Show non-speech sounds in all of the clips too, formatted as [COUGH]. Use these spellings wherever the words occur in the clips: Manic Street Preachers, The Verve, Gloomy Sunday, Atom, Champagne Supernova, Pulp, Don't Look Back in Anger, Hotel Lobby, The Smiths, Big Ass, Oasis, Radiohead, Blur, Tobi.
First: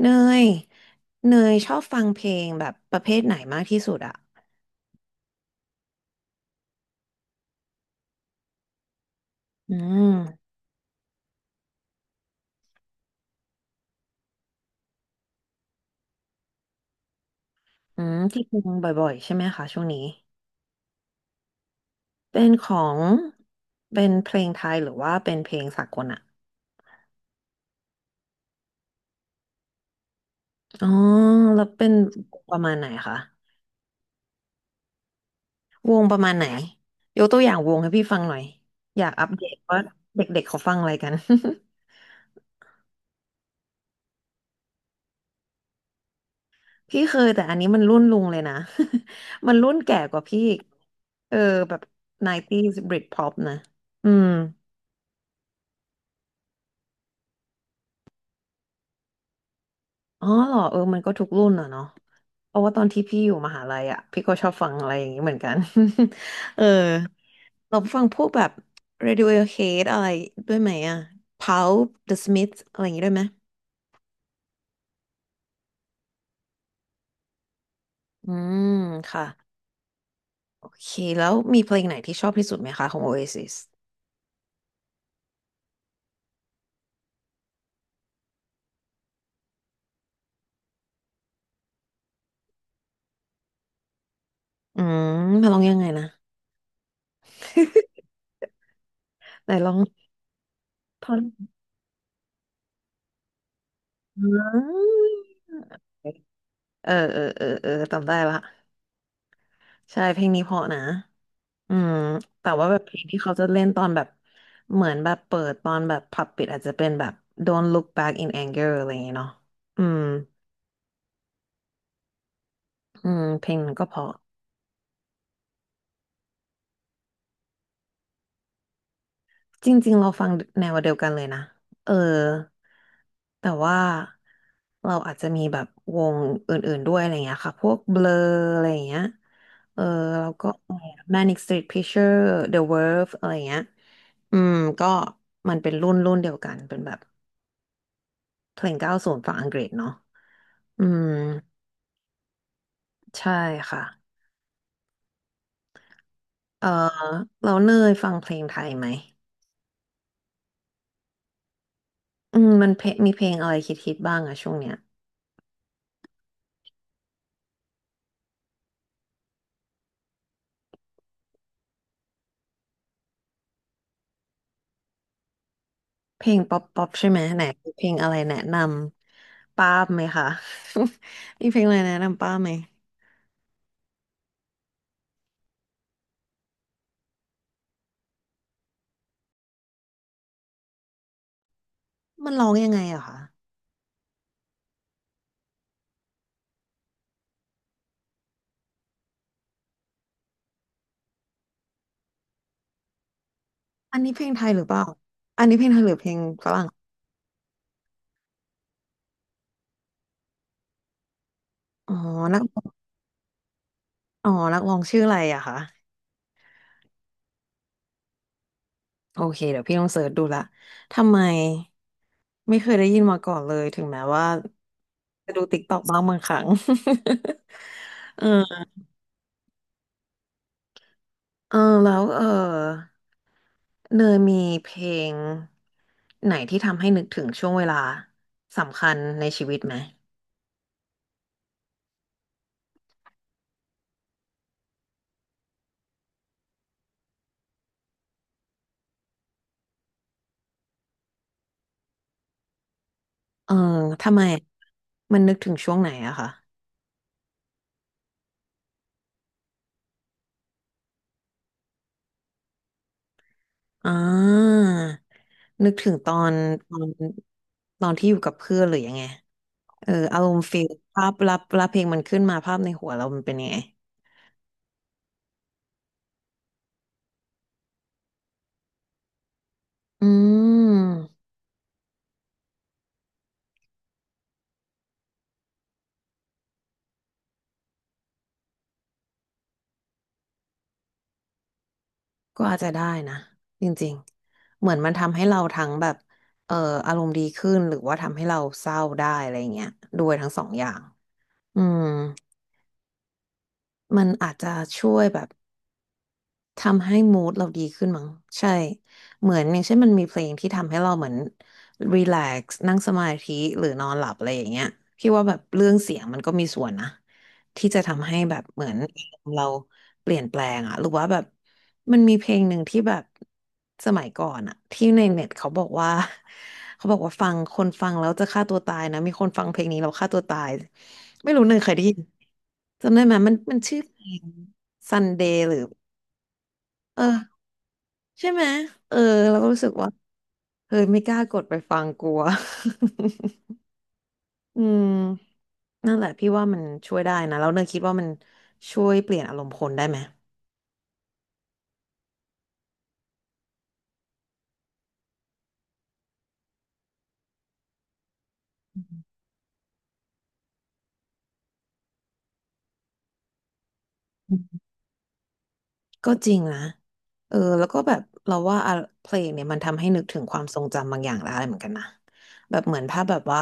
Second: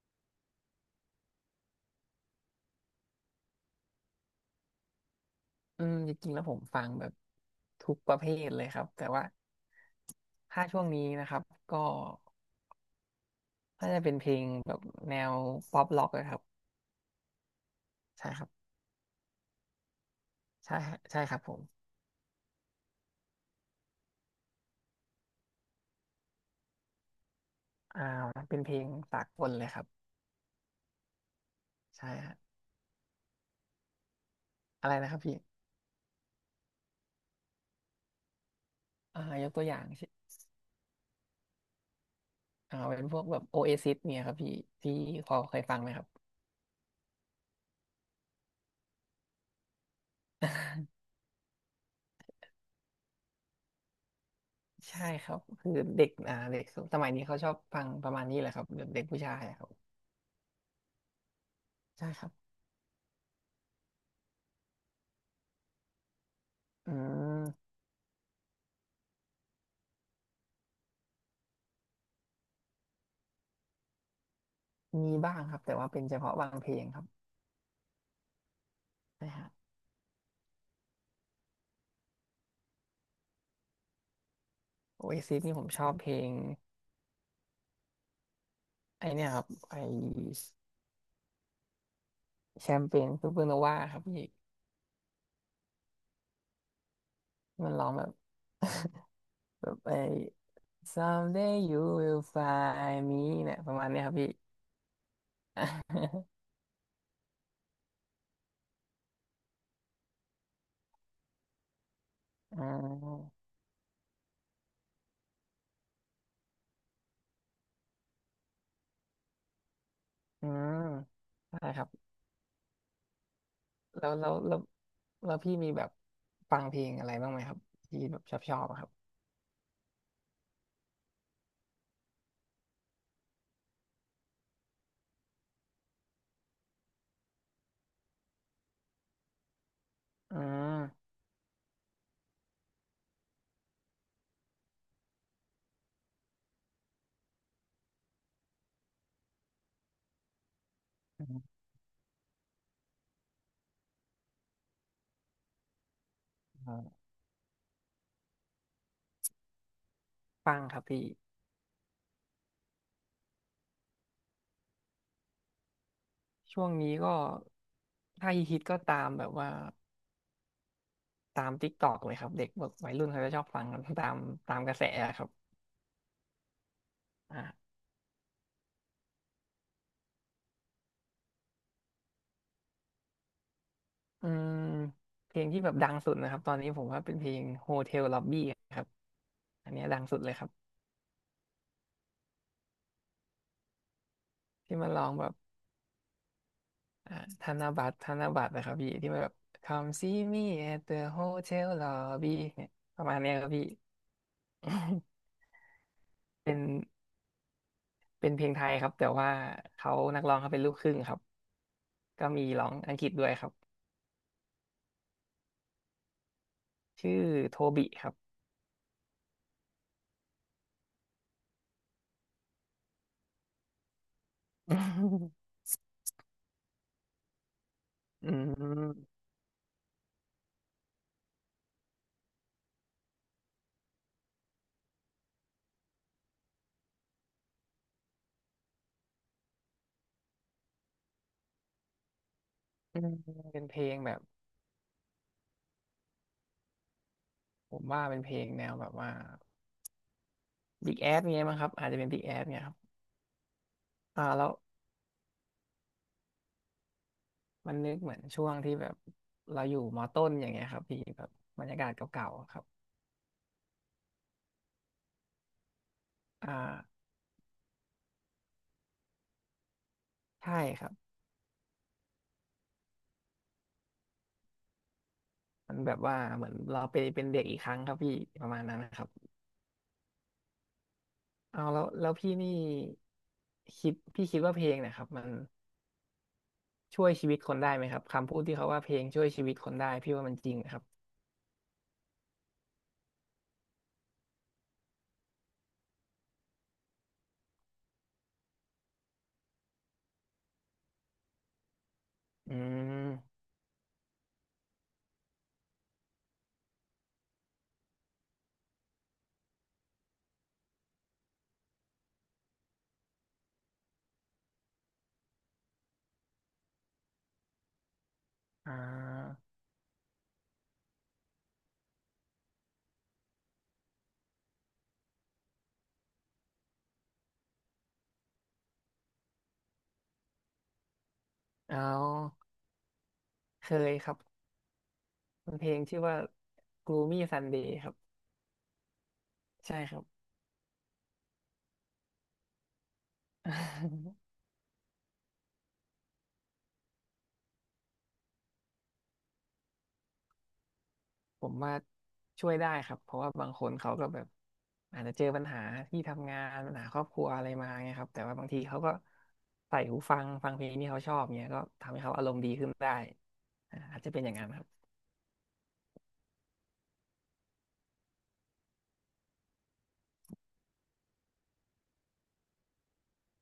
เนยเนยชอบฟังเพลงแบบประเภทไหนมากที่สุดอะจริงๆแล้วผมฟังแบบทุกประเภทเลยครับแต่ว่าอืมถ้าช่วงนี้นะครับก็น่าจะเป็นเพลงแบบแนวป๊อปร็อกนะครับใช่คที่รับฟังบ่อยๆใช่ไหมคะช่วงนี้ ใช่ฮะใช่ครับผมเป็นของเป็นเพลงไทยหรือว่าเป็นเพลงสากลอะอ่าเป็นเพลงสากลเลยครับอ๋อแล้วเป็นใช่ฮะประมาณไหนคะอะไรนะครับพี่วงประมาณไหนยกตัวอย่างวงให้พี่ฟังหน่อยอยากอัปเดยกตตัวอว่าย่างเช่นเด็กๆเขาฟังอะไรกัน [LAUGHS] เป็นพวกแบบโอเอซิสเนี่ยครับพี่พอเคยฟังไหมครับ พี่เคยแต่อันนี้มันรุ่นลุงเลยนะ [LAUGHS] มันรุ่นแก่กว่าพี่อีก [LAUGHS] เออแบบ 90s Britpop นะอืม ใช่ครับคือเด็กสมัยนี้เขาชอบฟังประมาณนี้แหละครับแบบเด็กผู้ชายอะครับอ๋อเหรอเออมันก็ทุกรุ่นอ่ะเนาะใช่ครับเพราะว่าตอนที่พี่อยู่มหาลัยอ่ะพี่ก็ชอบฟังอะไรอย่างนี้เหมือนกัน [LAUGHS] เอออืมเราฟังพวกแบบ Radiohead อะไรด้วยไหมอ่ะ Pulp The Smiths อะไรอย่างนี้ด้วยไหมมีบ้างครับแต่ว่าเป็นเฉพาะบางเพลงครับอืมค่ะใช่ฮะ โอเคแล้วมีเพลงไหนที่ชอบที่สุดไหมคะของ Oasis โอเอซิสนี่ผมชอบเพลงไอเนี่ยครับไอแชมเปญซูเปอร์โนวาครับพี่อืมมาลองยังไงนะ มันร้อง [LAUGHS] แบบไหนแบลอบง ไอ [LAUGHS] ท่อน someday you will find me เนี่ยประมาณเนี้ยครับอพี่ ืมเออเออเออเออจำได้ละใช่เพลงนี้เพราะนะ อืมแต่ [LAUGHS] อืว่าแบบเพลงที่เขามจะเล่นตอนแบบเหมือนแบบเปิดตอนแบบผับปิดอาจจะเป็นแบบ Don't Look Back in Anger อะไรอย่างเงี้ยเนาะอืมอืมใช่ครับอืมเพลงมันก็เพแล้ราะวแล้วแล้วแล้วพี่มีแบบฟังเพลงอะไรบ้างไหมครับที่แบบชอบครับจริงๆเราฟังแนวเดียวกันเลยนะเออแต่ว่าเราอาจจะมีแบบวงอื่นๆด้วยอะไรเงี้ยค่ะพวก Blur อะไรเงี้ยเออแล้วอืก็ ม Manic Street Preacher The Verve อะไรเงี้ยอืมก็มันเป็นรุ่นเดียวกันเป็นแบบเพลงเก้าศูนย์ฝั่งอังกฤษเนาะ อืมอืมใช่ค่ะเอออ่าเราเนยฟังเพลงไทยไหมฟังครับพี่อืมมันเพลงมีเพลงอะไรคิดๆบ้างอะช่วงเนี้ยช่วงนี้ก็ถ้าฮิตๆก็ตามแบบว่า ตามติ๊กตอกเลยครับเด็กแบบวัยรุ่นเขาจะชอบฟังกันตามกระแสอะครับเพลงป๊อปป๊อปใช่ไหมไหนอ่ามีเพลงอะไรแนะนำป้าบไหมคะ [LAUGHS] มีเพลงอะไรแนะนำป้าบไหมอืมเพลงที่แบบดังสุดนะครับตอนนี้ผมว่าเป็นเพลง Hotel Lobby ครับอันเนี้ยดังสุดเลยครับมันร้องยังไงอะคะที่มันร้องแบบอ่าธนบัตรนะครับพี่ที่มันแบบ Come see me at the hotel lobby เนี่ยประมาณเนี้ยครับพี่ อันนี้เพลงไทยหรือเปล่าอันนี้เพลงไทยหรือเพลง [LAUGHS] ฝเป็นรั่งเป็นเพลงไทยครับแต่ว่าเขานักร้องเขาเป็นลูกครึ่งครับอ๋อก็นักมีร้องอังกฤษด้วยครับอ๋อนักร้องชื่ออะไรอะคะ ชื่อโทบิครับ โอเคเดี๋ยวพี่ต้องเสิร์ชดูละทำไมไม่เคยได้ยินมาก่อนเลยถึงแม้ว่าจะดูติ๊กต็อกบ้างบางครั้ง [LAUGHS] [LAUGHS] อืเออม เออแล้วเออเนยมีเพลงไหนที่ทำให้นึกถึงช่วงเวลาสำคัญในชีวิตไหมเป็นเพลงแบบผมว่าเป็นเพลงแนวแบบว่า Big Ass เงี้ยมั้งครับอาจจะเป็น Big Ass เงี้ยครับเออทำไมแล้วมันนึกถึงช่วงไหนอะคะมันนึกเหมือนช่วงที่แบบเราอยู่มอต้นอย่างเงี้ยครับพี่แบบบรรยากาศเก่าๆอะครับอ่านึกถึงตอนตออ่านที่อยู่กับเพื่อนหรือยังไง เอออารมณ์ใช่ฟิลครับภาพรับเพลงมันขึ้นมาภาพในหัวเรามันเป็นยังไงมันแบบว่าเหมือนเราไปเป็นเด็กอีกครั้งครับพี่ประมาณนั้นนะครับอืมเอาแล้วแล้วพี่นี่พี่คิดว่าเพลงเนะครับมันช่วยชีวิตคนได้ไหมครับคำพูดที่เขาว่าเพลงช่วยชีวิตคนได้พี่ว่ามันจริงนะครับก็อาจจะได้นะจริงๆเหมือนมันทำให้เราทั้งแบบเอ่ออารมณ์ดีขึ้นหรือว่าทำให้เราเศร้าได้อะไรเงี้ยด้วยทั้งสองอย่างอืมอืมมันอาจจะช่วยแบบ ทำให้มู d เราดีขึ้นมั้งใช่เหมือนอย่างเช่นมันมีเพลงที่ทำให้เราเหมือนรีแลกซ์นั่งสมาธิหรือนอนหลับอะไรอย่างเงี้ยพี่ว่าแบบเรื่องเสียงมันก็มีส่วนนะที่จะทำให้แบบเหมืออ่นาเราเปลี่ยนแปลงอะหรือว่าแบบมันมีเพลงหนึ่งที่แบบสมัยก่อนอะที่ในเน็ตเขาบอกว่า [LAUGHS] เขาบอกว่าฟังคนฟังแล้วจะฆ่าตัวตายนะมีคนฟังเพลงนี้แล้วฆ่าตัวตายไม่รู้เนยเคยเอได้ยินาจำได้ไหมมันเคชื่อเพยลครับ ง Sunday หมัรืนอเพลงชื่อว่า เออ Gloomy Sunday ครับใช่ไหมเออเราก็รู้สึกใช่ว่าครับ เฮ้ยไม่กล้ากดไปฟังกลัว [LAUGHS] [LAUGHS] อืมนั่นแหละพี่ว่ามันช่วยได้นะแล้วเนยคิดว่ามันช่วยเปลี่ยนอารมณ์คนได้ไหมผมว่าช่วยได้ครับเพราะว่าบางคนเขาก็แบบอาจจะเจอปัญหาที่ทำงานปัญหาครอบครัวอะไรมาไงครับแต่ว่าบางทีเขาก็ใส่หูฟังฟังเพลงที่เขาชอบเนี่ยก็ทำให้เขาอารมณ์ดีขึ้นได้อาจจะเป็นอย่าอืงนั้นคมรับก็จริงนะเออแล้วก็แบบเราว่าอะเพลงเนี่ยมันทำให้นึกถึงความทรงจำบางอย่างได้เหมือนกันนะแบบเหมือนถ้าแบบว่า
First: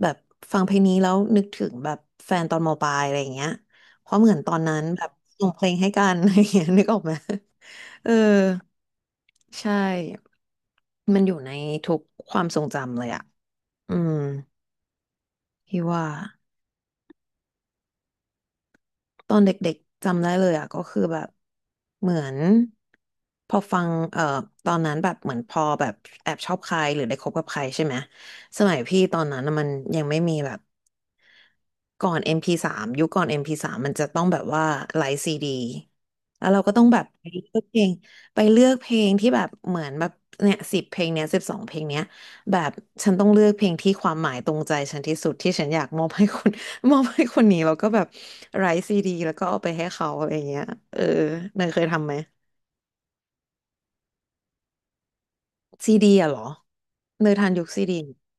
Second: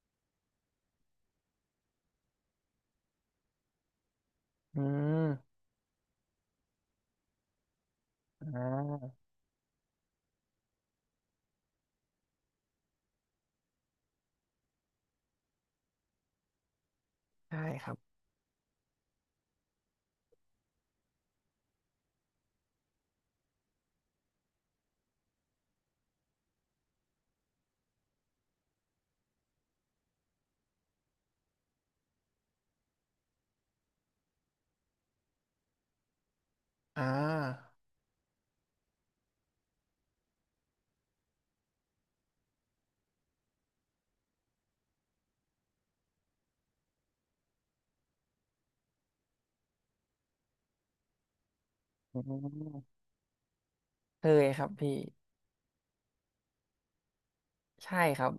แบบฟังเพลงนี้แล้วนึกถึงแบบแฟนตอนมปลายอะไรอย่างเงี้ยเพราะเหมือนตอนนั้อืนแบบมส่งเพลงให้กัน [LAUGHS] อะไรอย่างเงี้ยนึกออกไหมเออ อ่าใช่ มันอยู่ในทุกความทรงจำเลยอะอืมพี่ว่า ใช่ครับตอนเด็กๆจำได้เลยอ่ะก็คือแบบเหมือนพอฟังตอนนั้นแบบเหมือนพอแบบแอบชอบใครหรือได้คบกับใครใช่ไหมสมัยพี่ตอนนั้นน่ะมันยังไม่มีแบบก่อน MP3 ยุคก่อน MP3 มพีสามมันจะต้องแบบว่าไลฟ์ซีดีแล้วเราก็ต้องแบบอ่าไปเลือกเพลงไปเลือกเพลงที่แบบเหมือนแบบเนี่ยสิบเพลงเนี้ยสิบสองเพลงเนี้ยแบบฉันต้องเลือกเพลงที่ความหมายตรงใจฉันที่สุดที่ฉันอยากมอบให้คน มอบให้คนนี้แล้วก็แบบไร้ซีดีแล้วก็เอาไปให้เขาอะไรเงี้ยเออเนยเคยทำไหมอืมเคยครับพี่ซีดีอะเหรอเนยทันยุคซีดีใช่ครับ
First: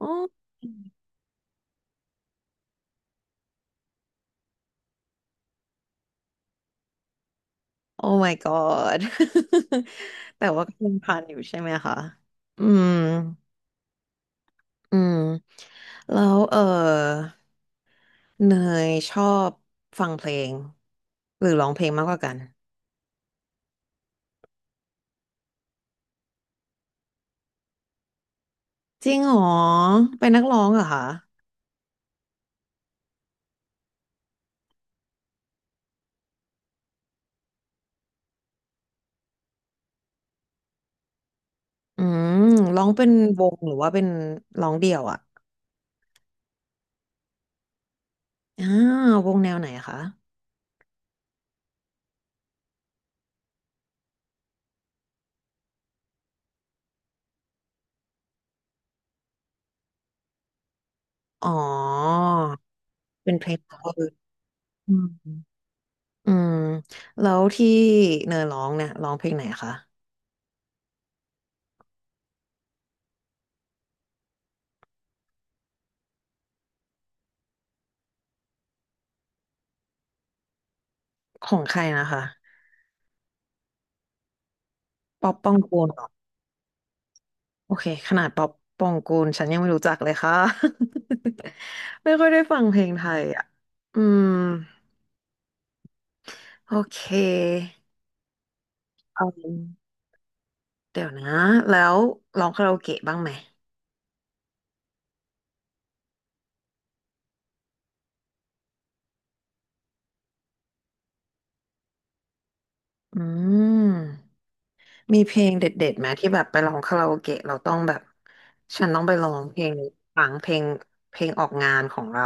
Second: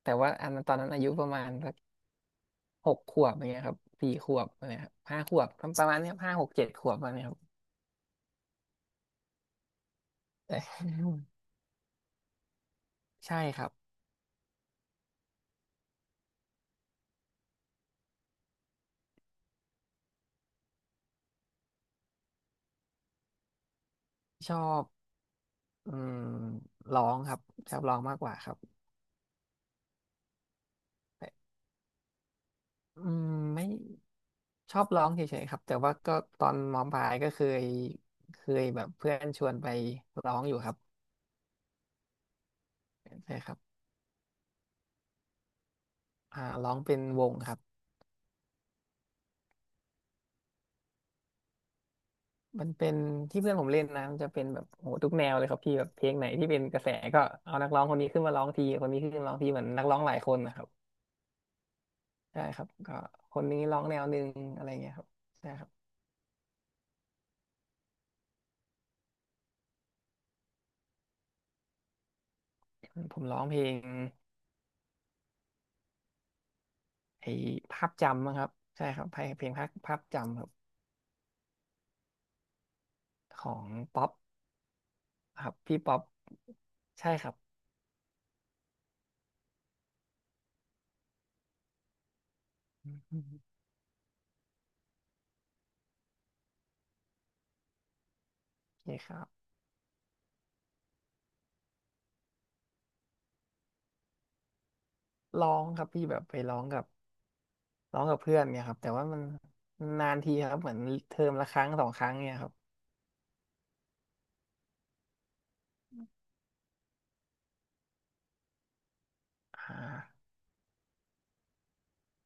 อ๋อแต่ว่าอันนั้นตอนนั้นอายุประมาณสัก 6 ขวบอะไรเงี้ยครับ4 ขวบอะไรครับ5 ขวบประมาณเนี้ย5 6 7 ขวบอะไรเงี้ยครับโอ้ my god [LAUGHS] แต่แต่ ว่าก็ยังทันอยู่ใช่ไหมคะอืม [LAUGHS] ใช่ครับอืมแล้วเออเนยชอบฟังเพลงหรือร้องเพลงมากกว่ากันชอบอืมร้องครับชอบร้องมากกว่าครับจริงเหรอเป็นนักร้องเหรอคะแต่อืมไม่ชอบร้องเฉยๆครับแต่ว่าก็ตอนมปลายก็เคยแบบเพื่อนชวนไปร้องอยู่ครับอืมร้องเป็นใช่วครังบหรือว่าเป็นร้องเดี่ยวอะ ร้องเป็นวงครับอ่าววงแนวไหนคะมันเป็นที่เพื่อนผมเล่นนะมันจะเป็นแบบโหทุกแนวเลยครับพี่แบบเพลงไหนที่เป็นกระแสก็เอานักร้องคนนี้ขึ้นมาร้องทีคนนี้ขึ้นมาร้องทีเหมือนนักร้องหลายคนนะครับ อ๋อใช่ครับก็เป็คนเพนลง นี้ร้องแน cover วหนึ่งอะไรเงี้อืยครัมบใช่ครับอืมแล้วที่เนยร้องเนี่ยร้องเพลงไหนคะผมร้องเพลงไอ้ภาพจำมั้งครับใช่ครับเพลงภาพจำครับของใครนะคะของป๊อปป๊อปคปรัอบงพี่กูลป๊อเหรปอใช่ครับโอเคขนาดป๊อปปองกูลฉันยังไม่รู้จักเลยค่ะ [LAUGHS] ไม่ค่อยได้ฟังเพลองไทืยอ่ะมอืมโอเคโอเคครับอืมเดี๋ยวนะแล้วร้องคาราโอเกะบ้างไหมร้องครับพี่แบบไปร้องกับเพื่อนเนี่ยครับแต่ว่ามันนานทีครับเหมือนเทอมละครั้ง2 ครั้งเนี่ยครับอืม มีเพลงเด็ดๆไหมที่แบบไปร้องคาราโอเกะเราต้องแบบฉันต้องไปร้องเพลอ่งนี้ฟัางเพลงเพลงออกงานของเรา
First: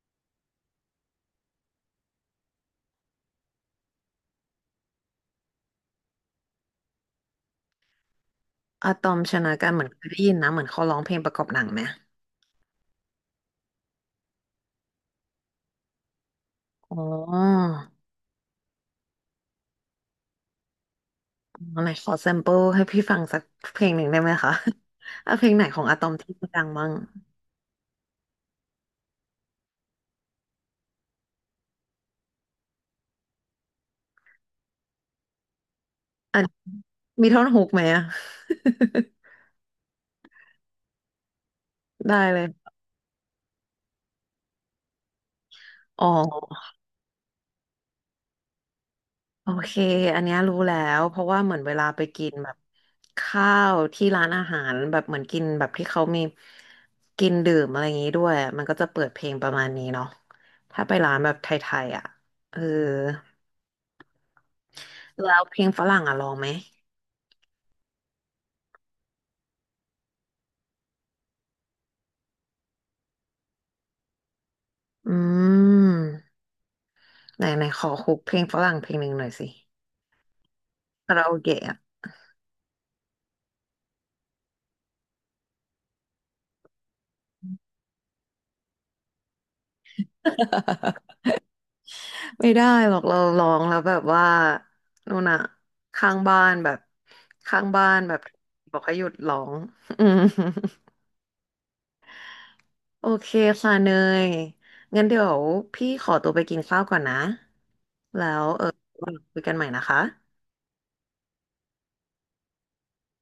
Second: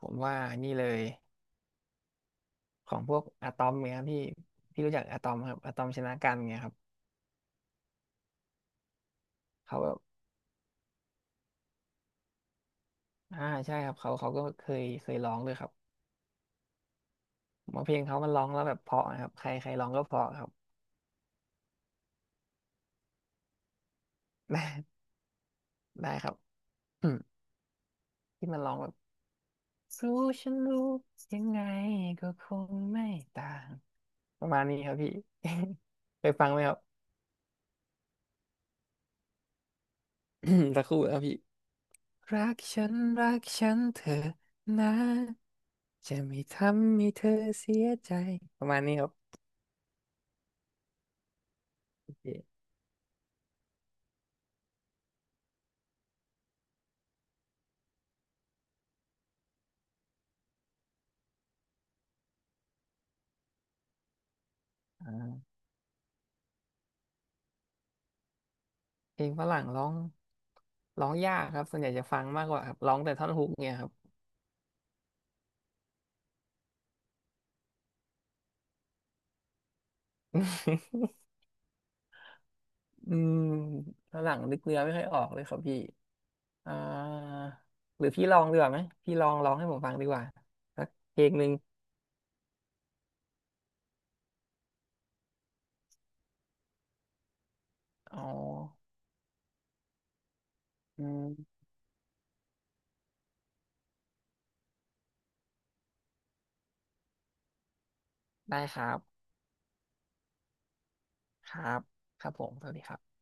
ผมว่านี่เลยของพวกอะตอมเนี่ยครับพี่รู้จักอะตอมครับอะตอมชนะกันเนี่ยครับอะตอมชนะกันเขาเหมือนแบเคบ ยได้ยินนะเหมือนเขาร้องเพลงประกอบหนังไหมอ่าใช่ครับเขาก็เคยร้องด้วยครับอ๋อผมว่าเพลงเขามันร้องแล้วแบบเพราะนะครับใครใครร้องก็เพราะครับ อ๋อไหนขอแซมเปิลให้พี่ฟังสักเพลงหนึ่งได้ไหมคะ [LAUGHS] ได้ [LAUGHS] อ่ะเพลงไหนของอะตอมได้คที่รับดังบ้างอืมที่มันร้องแบบรู้ฉันรู้ยังไงก็คงไม่ต่างประมาณนี้ครับพี่ [LAUGHS] เคยอันฟังไหมครับ มีท่อนฮุกไหมอะ [CLEARS THROAT] สักครู่นะครับพี่ [LAUGHS] ได้เลยรักฉันรักฉันเธอะนะอ๋อ จะไม่ทำให้เธอเสียใจประมาณนี้ครับโอเค อันเนี้ยรู้แล้ว เพราะว่าเหมือนเวลาไปโอกิเคนแบบข้าวที่ร้านอาหารแบบเหมือนกินแบบที่เขามีกินดื่มอะไรอย่างงี้ด้วย มันก็จะเปิดเพลงประมาณนี้เนาะถ้าไปร้านแบบไทยๆอ่ะ เออ แล้วอ่าเพลงฝรั่งอ่ะลองไหม เพลงฝรั่งร้องยากครับส่วนใหญ่จะฟังมากกว่าครับร้องแต่ท่อนฮุกเนี่ยครับ อืมไหนไหนขอคุกเพลงฝรั่งเพลงหนึ่งหน่อยสิ [LAUGHS] คาราโอเกะอะ อืมฝรั่งนึกเนื้อไม่ค่อยออกเลยครับพี่อ่าหรือพี่ลองดีกว่าไหม พี่ลองร้องให้ผมฟังดีกว่าสัก [LAUGHS] เพลงหนึ่งไม่ได้หรอกเราร้องแล้วแบบว่านู่นอะข้างบ้านแบบข้างบ้านแบอ๋บอบอกให้หยุดร้อง [LAUGHS] อืมอืมโอเคค่ะเนยงั้นเดี๋ยวพี่ขอตัวไปกินข้าวก่อนนะแล้วได้เออครับ คุยกันใหม่นะคะครับ ครับผมสวัสดีครับ